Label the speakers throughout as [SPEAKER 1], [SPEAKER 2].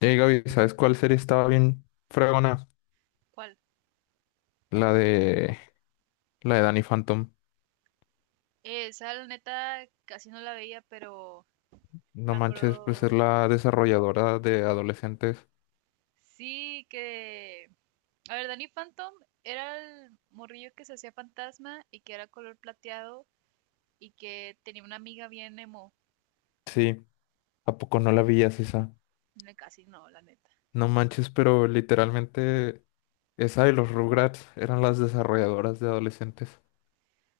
[SPEAKER 1] Hey Gaby, ¿sabes cuál serie estaba bien fregona?
[SPEAKER 2] ¿Cuál?
[SPEAKER 1] La de Danny Phantom.
[SPEAKER 2] Esa la neta casi no la veía, pero
[SPEAKER 1] No
[SPEAKER 2] me
[SPEAKER 1] manches, pues es
[SPEAKER 2] acuerdo.
[SPEAKER 1] la desarrolladora de adolescentes.
[SPEAKER 2] Sí, que. A ver, Danny Phantom era el morrillo que se hacía fantasma y que era color plateado y que tenía una amiga bien emo.
[SPEAKER 1] Sí, ¿a poco no la veías esa?
[SPEAKER 2] No, casi no, la neta.
[SPEAKER 1] No manches, pero literalmente esa y los Rugrats eran las desarrolladoras de adolescentes.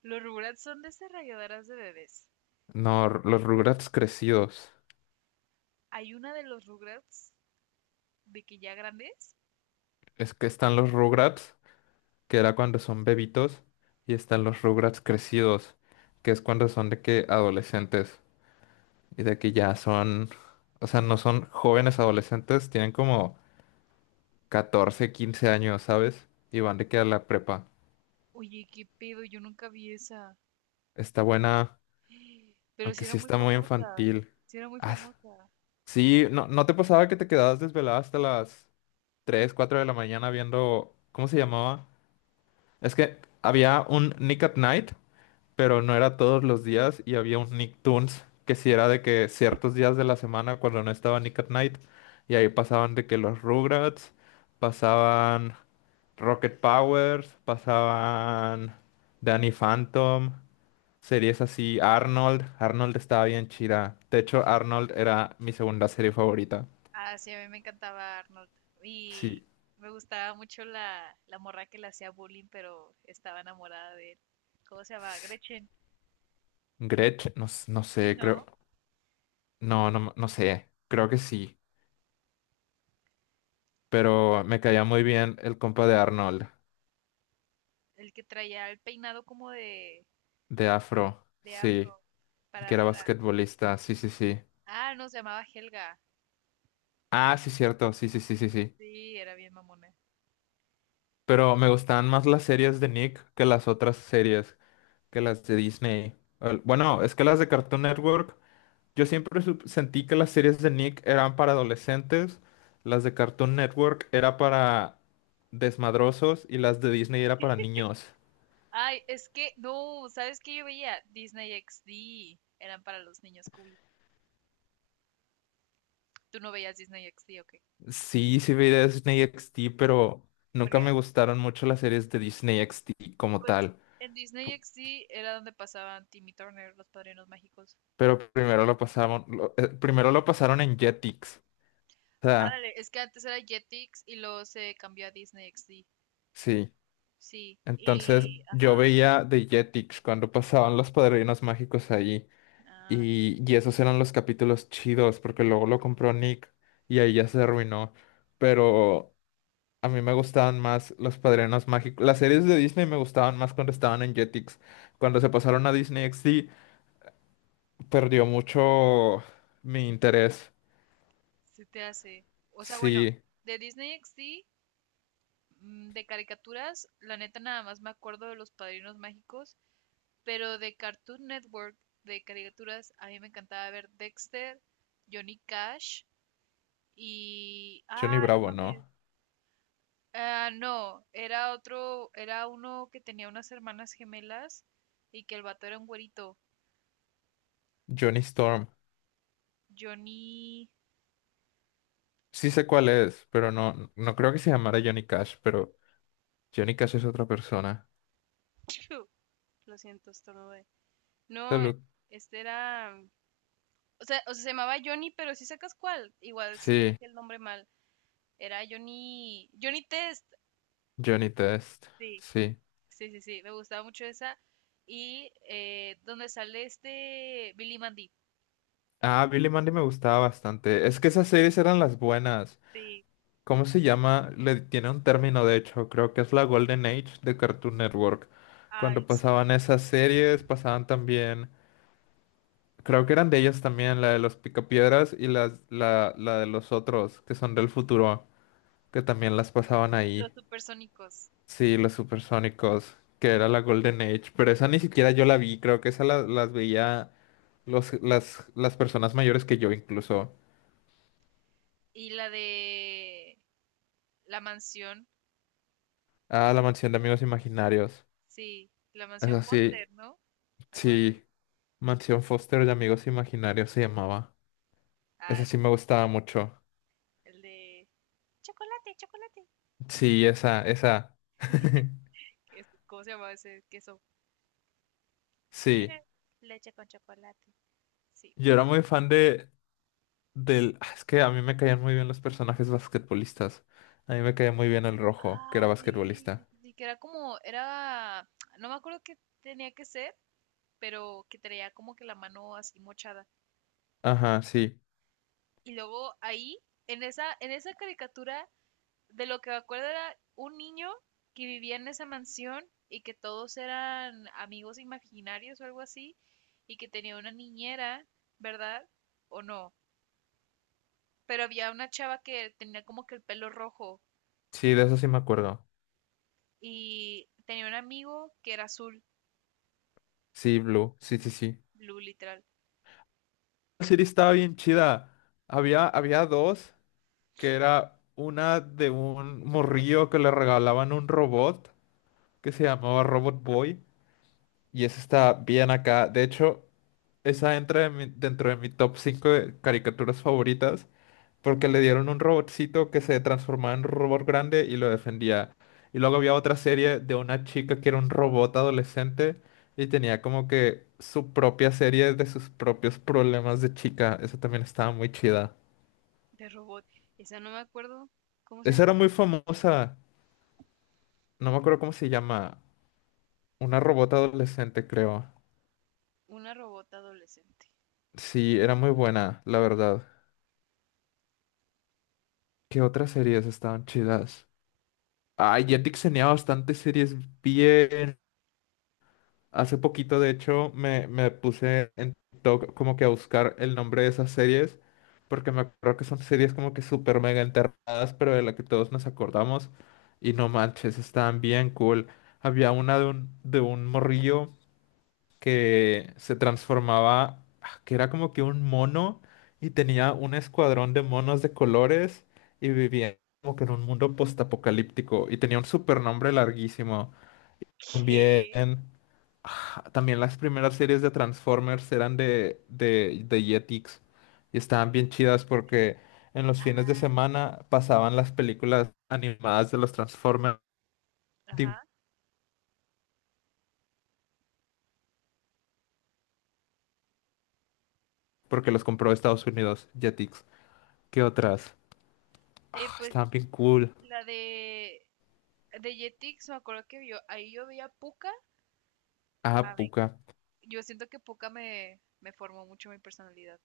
[SPEAKER 2] Los Rugrats son de esas rayadoras de bebés.
[SPEAKER 1] No, los Rugrats crecidos.
[SPEAKER 2] Hay una de los Rugrats de que ya grandes.
[SPEAKER 1] Es que están los Rugrats, que era cuando son bebitos, y están los Rugrats crecidos, que es cuando son de que adolescentes. Y de que ya son, o sea, no son jóvenes adolescentes, tienen como 14 15 años, ¿sabes? Y van de que a la prepa.
[SPEAKER 2] Oye, qué pedo, yo nunca vi esa.
[SPEAKER 1] Está buena,
[SPEAKER 2] Pero sí
[SPEAKER 1] aunque
[SPEAKER 2] era
[SPEAKER 1] sí
[SPEAKER 2] muy
[SPEAKER 1] está muy
[SPEAKER 2] famosa.
[SPEAKER 1] infantil.
[SPEAKER 2] Sí era muy
[SPEAKER 1] Ah,
[SPEAKER 2] famosa.
[SPEAKER 1] sí, no, ¿no te pasaba que te quedabas desvelada hasta las 3 4 de la mañana viendo, ¿cómo se llamaba? Es que había un Nick at Night, pero no era todos los días, y había un Nicktoons que sí era de que ciertos días de la semana cuando no estaba Nick at Night, y ahí pasaban de que los Rugrats, pasaban Rocket Powers, pasaban Danny Phantom, series así, Arnold. Arnold estaba bien chida. De hecho, Arnold era mi segunda serie favorita.
[SPEAKER 2] Ah, sí, a mí me encantaba Arnold.
[SPEAKER 1] Sí.
[SPEAKER 2] Y me gustaba mucho la morra que le hacía bullying, pero estaba enamorada de él. ¿Cómo se llama? Gretchen.
[SPEAKER 1] Gretch, no, no
[SPEAKER 2] Sí,
[SPEAKER 1] sé, creo,
[SPEAKER 2] ¿no?
[SPEAKER 1] no, no, no sé, creo que sí, pero me caía muy bien el compa de Arnold.
[SPEAKER 2] El que traía el peinado como de,
[SPEAKER 1] De afro,
[SPEAKER 2] de
[SPEAKER 1] sí,
[SPEAKER 2] afro
[SPEAKER 1] y
[SPEAKER 2] para
[SPEAKER 1] que era
[SPEAKER 2] arriba.
[SPEAKER 1] basquetbolista, sí, sí, sí.
[SPEAKER 2] Ah, no, se llamaba Helga.
[SPEAKER 1] Ah, sí, cierto, sí, sí, sí, sí, sí.
[SPEAKER 2] Sí, era bien mamona.
[SPEAKER 1] Pero me gustaban más las series de Nick que las otras series, que las de Disney. Bueno, es que las de Cartoon Network, yo siempre sentí que las series de Nick eran para adolescentes, las de Cartoon Network era para desmadrosos y las de Disney era para niños.
[SPEAKER 2] Ay, es que, no, ¿sabes qué yo veía? Disney XD. Eran para los niños cool. ¿Tú no veías Disney XD o qué?
[SPEAKER 1] Sí, sí vi Disney XD, pero nunca
[SPEAKER 2] Porque,
[SPEAKER 1] me gustaron mucho las series de Disney XD como
[SPEAKER 2] pues,
[SPEAKER 1] tal.
[SPEAKER 2] en Disney XD era donde pasaban Timmy Turner, los padrinos mágicos.
[SPEAKER 1] Pero primero lo pasaron, primero lo pasaron en Jetix. O sea,
[SPEAKER 2] Ándale, es que antes era Jetix y luego se cambió a Disney XD.
[SPEAKER 1] sí.
[SPEAKER 2] Sí,
[SPEAKER 1] Entonces
[SPEAKER 2] y
[SPEAKER 1] yo
[SPEAKER 2] ajá.
[SPEAKER 1] veía de Jetix cuando pasaban los padrinos mágicos ahí.
[SPEAKER 2] Ah,
[SPEAKER 1] Y esos eran los capítulos chidos, porque luego lo compró Nick y ahí ya se arruinó. Pero a mí me gustaban más los padrinos mágicos. Las series de Disney me gustaban más cuando estaban en Jetix. Cuando se pasaron a Disney XD, perdió mucho mi interés.
[SPEAKER 2] se te hace. O sea, bueno,
[SPEAKER 1] Sí,
[SPEAKER 2] de Disney XD, de caricaturas, la neta nada más me acuerdo de Los Padrinos Mágicos, pero de Cartoon Network, de caricaturas, a mí me encantaba ver Dexter, Johnny Cash y...
[SPEAKER 1] Johnny
[SPEAKER 2] Ah, no
[SPEAKER 1] Bravo,
[SPEAKER 2] mames.
[SPEAKER 1] ¿no?
[SPEAKER 2] Ah, no, era otro, era uno que tenía unas hermanas gemelas y que el vato era un güerito.
[SPEAKER 1] Johnny Storm.
[SPEAKER 2] Johnny...
[SPEAKER 1] Sí sé cuál es, pero no, no creo que se llamara Johnny Cash, pero Johnny Cash es otra persona.
[SPEAKER 2] Piu, lo siento, estornudé. No, e-,
[SPEAKER 1] Salud.
[SPEAKER 2] este era. O sea, se llamaba Johnny, pero si sacas cuál. Igual sí dije
[SPEAKER 1] Sí,
[SPEAKER 2] el nombre mal. Era Johnny. Johnny Test.
[SPEAKER 1] Johnny Test.
[SPEAKER 2] Sí,
[SPEAKER 1] Sí.
[SPEAKER 2] sí. Me gustaba mucho esa. Y donde sale este Billy Mandy.
[SPEAKER 1] Ah, Billy Mandy me gustaba bastante. Es que
[SPEAKER 2] Billy
[SPEAKER 1] esas
[SPEAKER 2] Mandy.
[SPEAKER 1] series eran las buenas.
[SPEAKER 2] Sí.
[SPEAKER 1] ¿Cómo se llama? Le tiene un término, de hecho, creo que es la Golden Age de Cartoon Network.
[SPEAKER 2] Ay,
[SPEAKER 1] Cuando pasaban
[SPEAKER 2] sí.
[SPEAKER 1] esas series, pasaban también, creo que eran de ellas también, la de los Picapiedras y la de los otros, que son del futuro, que también las pasaban ahí.
[SPEAKER 2] Los supersónicos.
[SPEAKER 1] Sí, los supersónicos, que era la Golden Age, pero esa ni siquiera yo la vi, creo que esa las veía las personas mayores que yo incluso.
[SPEAKER 2] Y la de la mansión.
[SPEAKER 1] Ah, la mansión de amigos imaginarios.
[SPEAKER 2] Sí. La mansión
[SPEAKER 1] Esa sí,
[SPEAKER 2] Foster, ¿no? Algo así.
[SPEAKER 1] sí, mansión Foster de amigos imaginarios se llamaba. Esa
[SPEAKER 2] Ah,
[SPEAKER 1] sí me
[SPEAKER 2] sí.
[SPEAKER 1] gustaba mucho.
[SPEAKER 2] El de. Chuck,
[SPEAKER 1] Sí, esa, esa.
[SPEAKER 2] es- ¿Cómo se llamaba ese queso?
[SPEAKER 1] Sí,
[SPEAKER 2] Mira, leche con chocolate. Sí.
[SPEAKER 1] yo era muy fan Es que a mí me caían muy bien los personajes basquetbolistas. A mí me caía muy bien el rojo, que era
[SPEAKER 2] Ah, sí, sí,
[SPEAKER 1] basquetbolista.
[SPEAKER 2] sí, sí, que era como, era, no me acuerdo qué tenía que ser, pero que traía como que la mano así mochada.
[SPEAKER 1] Ajá, sí.
[SPEAKER 2] Y luego ahí, en esa caricatura, de lo que me acuerdo era un niño que vivía en esa mansión y que todos eran amigos imaginarios o algo así, y que tenía una niñera, ¿verdad? ¿O no? Pero había una chava que tenía como que el pelo rojo.
[SPEAKER 1] Sí, de eso sí me acuerdo.
[SPEAKER 2] Y tenía un amigo que era azul,
[SPEAKER 1] Sí, Blue. Sí, sí, sí.
[SPEAKER 2] blue literal,
[SPEAKER 1] La serie estaba bien chida. Había dos, que era una de un morrillo que le regalaban un robot que se llamaba Robot Boy. Y esa está bien acá. De hecho, esa entra en dentro de mi top 5 de caricaturas favoritas. Porque le dieron un robotcito que se transformaba en un robot grande y lo defendía. Y luego había otra serie de una chica que era un robot adolescente y tenía como que su propia serie de sus propios problemas de chica. Esa también estaba muy chida.
[SPEAKER 2] de robot. Esa no me acuerdo cómo se
[SPEAKER 1] Esa
[SPEAKER 2] llama.
[SPEAKER 1] era muy famosa. No me acuerdo cómo se llama. Una robot adolescente, creo.
[SPEAKER 2] Una robot adolescente.
[SPEAKER 1] Sí, era muy buena, la verdad. ¿Qué otras series estaban chidas? Ay, Jetix tenía bastantes series bien. Hace poquito, de hecho, me puse en TikTok como que a buscar el nombre de esas series, porque me acuerdo que son series como que súper mega enterradas, pero de la que todos nos acordamos. Y no manches, estaban bien cool. Había una de un, morrillo que se transformaba, que era como que un mono y tenía un escuadrón de monos de colores y vivía como que en un mundo postapocalíptico y tenía un super nombre larguísimo. También,
[SPEAKER 2] ¿Qué?
[SPEAKER 1] también las primeras series de Transformers eran de Jetix y estaban bien chidas porque en los fines de
[SPEAKER 2] Ah,
[SPEAKER 1] semana pasaban las películas animadas de los Transformers, di-
[SPEAKER 2] ajá.
[SPEAKER 1] porque los compró Estados Unidos, Jetix. ¿Qué otras? Ah,
[SPEAKER 2] Pues
[SPEAKER 1] estaban bien cool.
[SPEAKER 2] la de Jetix, me acuerdo que yo, ahí yo veía a Puka.
[SPEAKER 1] Ah,
[SPEAKER 2] A ver,
[SPEAKER 1] Pucca.
[SPEAKER 2] yo siento que Puka me formó mucho mi personalidad.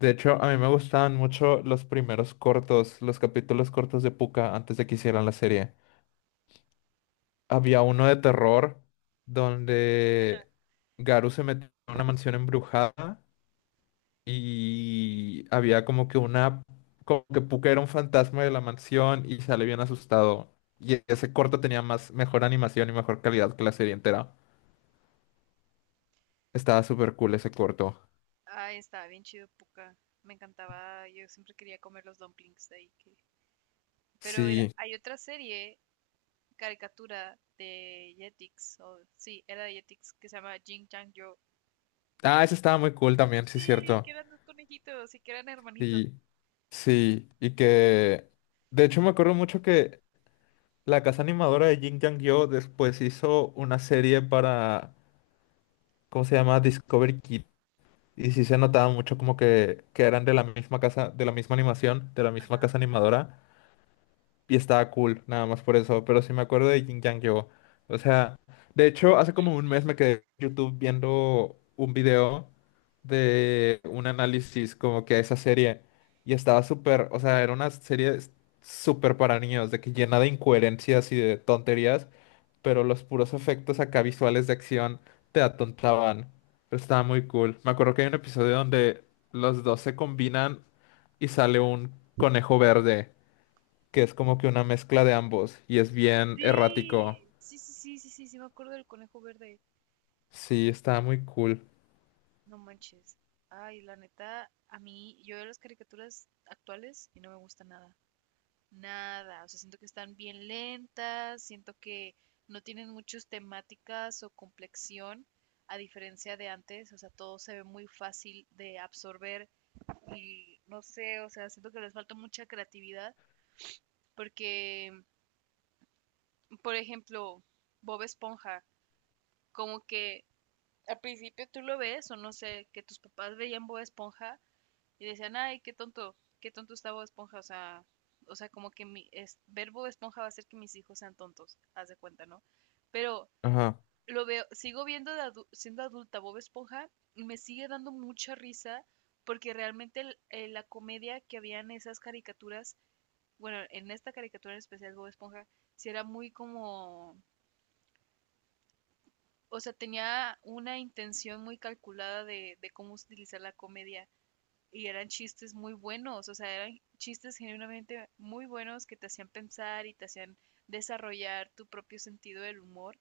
[SPEAKER 1] De hecho, a mí me gustaban mucho los primeros cortos, los capítulos cortos de Pucca antes de que hicieran la serie. Había uno de terror donde Garu se metió en una mansión embrujada y había como que una, como que Puka era un fantasma de la mansión y sale bien asustado. Y ese corto tenía más, mejor animación y mejor calidad que la serie entera. Estaba súper cool ese corto.
[SPEAKER 2] Ah, estaba bien chido Puka. Me encantaba, yo siempre quería comer los dumplings de ahí. Que... Pero era-
[SPEAKER 1] Sí.
[SPEAKER 2] hay otra serie caricatura de Jetix, o sí, era de Jetix, que se llama Jin Chang Yo.
[SPEAKER 1] Ah, ese estaba muy cool también, sí,
[SPEAKER 2] Sí, que
[SPEAKER 1] cierto.
[SPEAKER 2] eran dos conejitos y que eran hermanitos.
[SPEAKER 1] Sí, sí. Y que, de hecho, me acuerdo mucho que la casa animadora de Jin Yang Yo después hizo una serie para ¿cómo se llama? Discovery Kid. Y sí se notaba mucho como que eran de la misma casa, de la misma animación, de la misma
[SPEAKER 2] Ajá.
[SPEAKER 1] casa animadora y estaba cool, nada más por eso, pero sí me acuerdo de Jin Yang Yo. O sea, de hecho, hace como un mes me quedé en YouTube viendo un video de un análisis como que a esa serie y estaba súper, o sea, era una serie súper para niños, de que llena de incoherencias y de tonterías, pero los puros efectos acá visuales de acción te atontaban. Pero estaba muy cool. Me acuerdo que hay un episodio donde los dos se combinan y sale un conejo verde que es como que una mezcla de ambos y es bien errático.
[SPEAKER 2] Sí, sí, me acuerdo del conejo verde.
[SPEAKER 1] Sí, está muy cool.
[SPEAKER 2] No manches. Ay, la neta, a mí, yo veo las caricaturas actuales y no me gusta nada. Nada. O sea, siento que están bien lentas, siento que no tienen muchas temáticas o complexión, a diferencia de antes. O sea, todo se ve muy fácil de absorber y no sé, o sea, siento que les falta mucha creatividad porque, por ejemplo, Bob Esponja, como que al principio tú lo ves o no sé, que tus papás veían Bob Esponja y decían, ay, qué tonto está Bob Esponja, o sea, como que mi, es, ver Bob Esponja va a hacer que mis hijos sean tontos, haz de cuenta, ¿no? Pero
[SPEAKER 1] Ajá.
[SPEAKER 2] lo veo, sigo viendo de adu- siendo adulta Bob Esponja y me sigue dando mucha risa porque realmente el- la comedia que había en esas caricaturas bueno, en esta caricatura en especial Bob Esponja, sí era muy como, o sea, tenía una intención muy calculada de cómo utilizar la comedia y eran chistes muy buenos, o sea, eran chistes genuinamente muy buenos que te hacían pensar y te hacían desarrollar tu propio sentido del humor,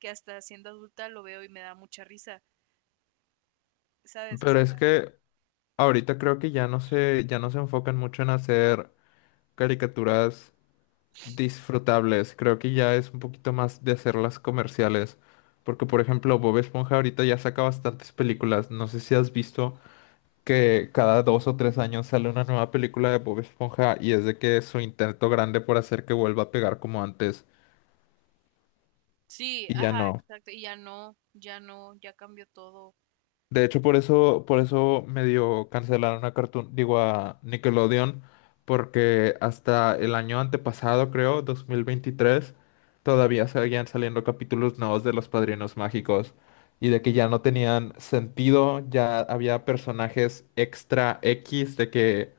[SPEAKER 2] que hasta siendo adulta lo veo y me da mucha risa, ¿sabes? O
[SPEAKER 1] Pero
[SPEAKER 2] sea,
[SPEAKER 1] es que ahorita creo que ya no se enfocan mucho en hacer caricaturas disfrutables. Creo que ya es un poquito más de hacerlas comerciales. Porque, por ejemplo, Bob Esponja ahorita ya saca bastantes películas. No sé si has visto que cada dos o tres años sale una nueva película de Bob Esponja y es de que es su intento grande por hacer que vuelva a pegar como antes,
[SPEAKER 2] sí,
[SPEAKER 1] y ya
[SPEAKER 2] ajá,
[SPEAKER 1] no.
[SPEAKER 2] exacto, y ya no, ya no, ya cambió todo.
[SPEAKER 1] De hecho, por eso, medio cancelaron a Cartoon, digo a Nickelodeon, porque hasta el año antepasado, creo, 2023, todavía seguían saliendo capítulos nuevos de Los Padrinos Mágicos y de que ya no tenían sentido, ya había personajes extra X, de que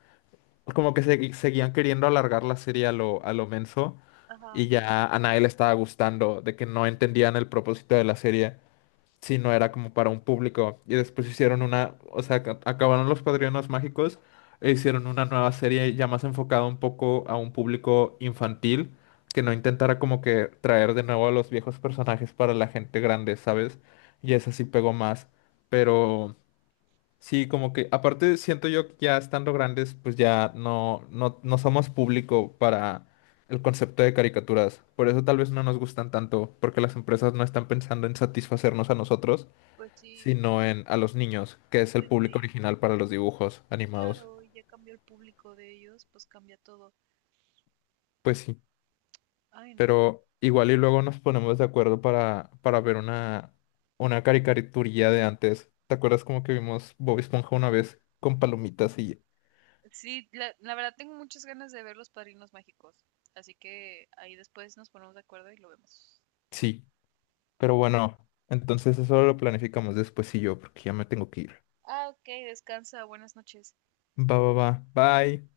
[SPEAKER 1] como que seguían queriendo alargar la serie a lo menso
[SPEAKER 2] Ajá,
[SPEAKER 1] y ya a nadie le estaba gustando, de que no entendían el propósito de la serie. Sí, no era como para un público. Y después hicieron una, o sea, acabaron Los Padrinos Mágicos e hicieron una nueva serie ya más enfocada un poco a un público infantil, que no intentara como que traer de nuevo a los viejos personajes para la gente grande, ¿sabes? Y esa sí pegó más. Pero sí, como que aparte siento yo que ya estando grandes, pues ya no, no, no somos público para el concepto de caricaturas. Por eso tal vez no nos gustan tanto, porque las empresas no están pensando en satisfacernos a nosotros,
[SPEAKER 2] pues sí,
[SPEAKER 1] sino en a los niños, que es el
[SPEAKER 2] pues
[SPEAKER 1] público
[SPEAKER 2] sí.
[SPEAKER 1] original para los dibujos animados.
[SPEAKER 2] Claro, y ya cambió el público de ellos, pues cambia todo.
[SPEAKER 1] Pues sí,
[SPEAKER 2] Ay, no.
[SPEAKER 1] pero igual y luego nos ponemos de acuerdo para ver una caricaturilla de antes. ¿Te acuerdas como que vimos Bob Esponja una vez con palomitas y
[SPEAKER 2] Sí, la verdad tengo muchas ganas de ver Los Padrinos Mágicos. Así que ahí después nos ponemos de acuerdo y lo vemos.
[SPEAKER 1] sí, pero bueno, entonces eso lo planificamos después? Y yo, porque ya me tengo que ir.
[SPEAKER 2] Ah, ok, descansa, buenas noches.
[SPEAKER 1] Va, va, va. Bye.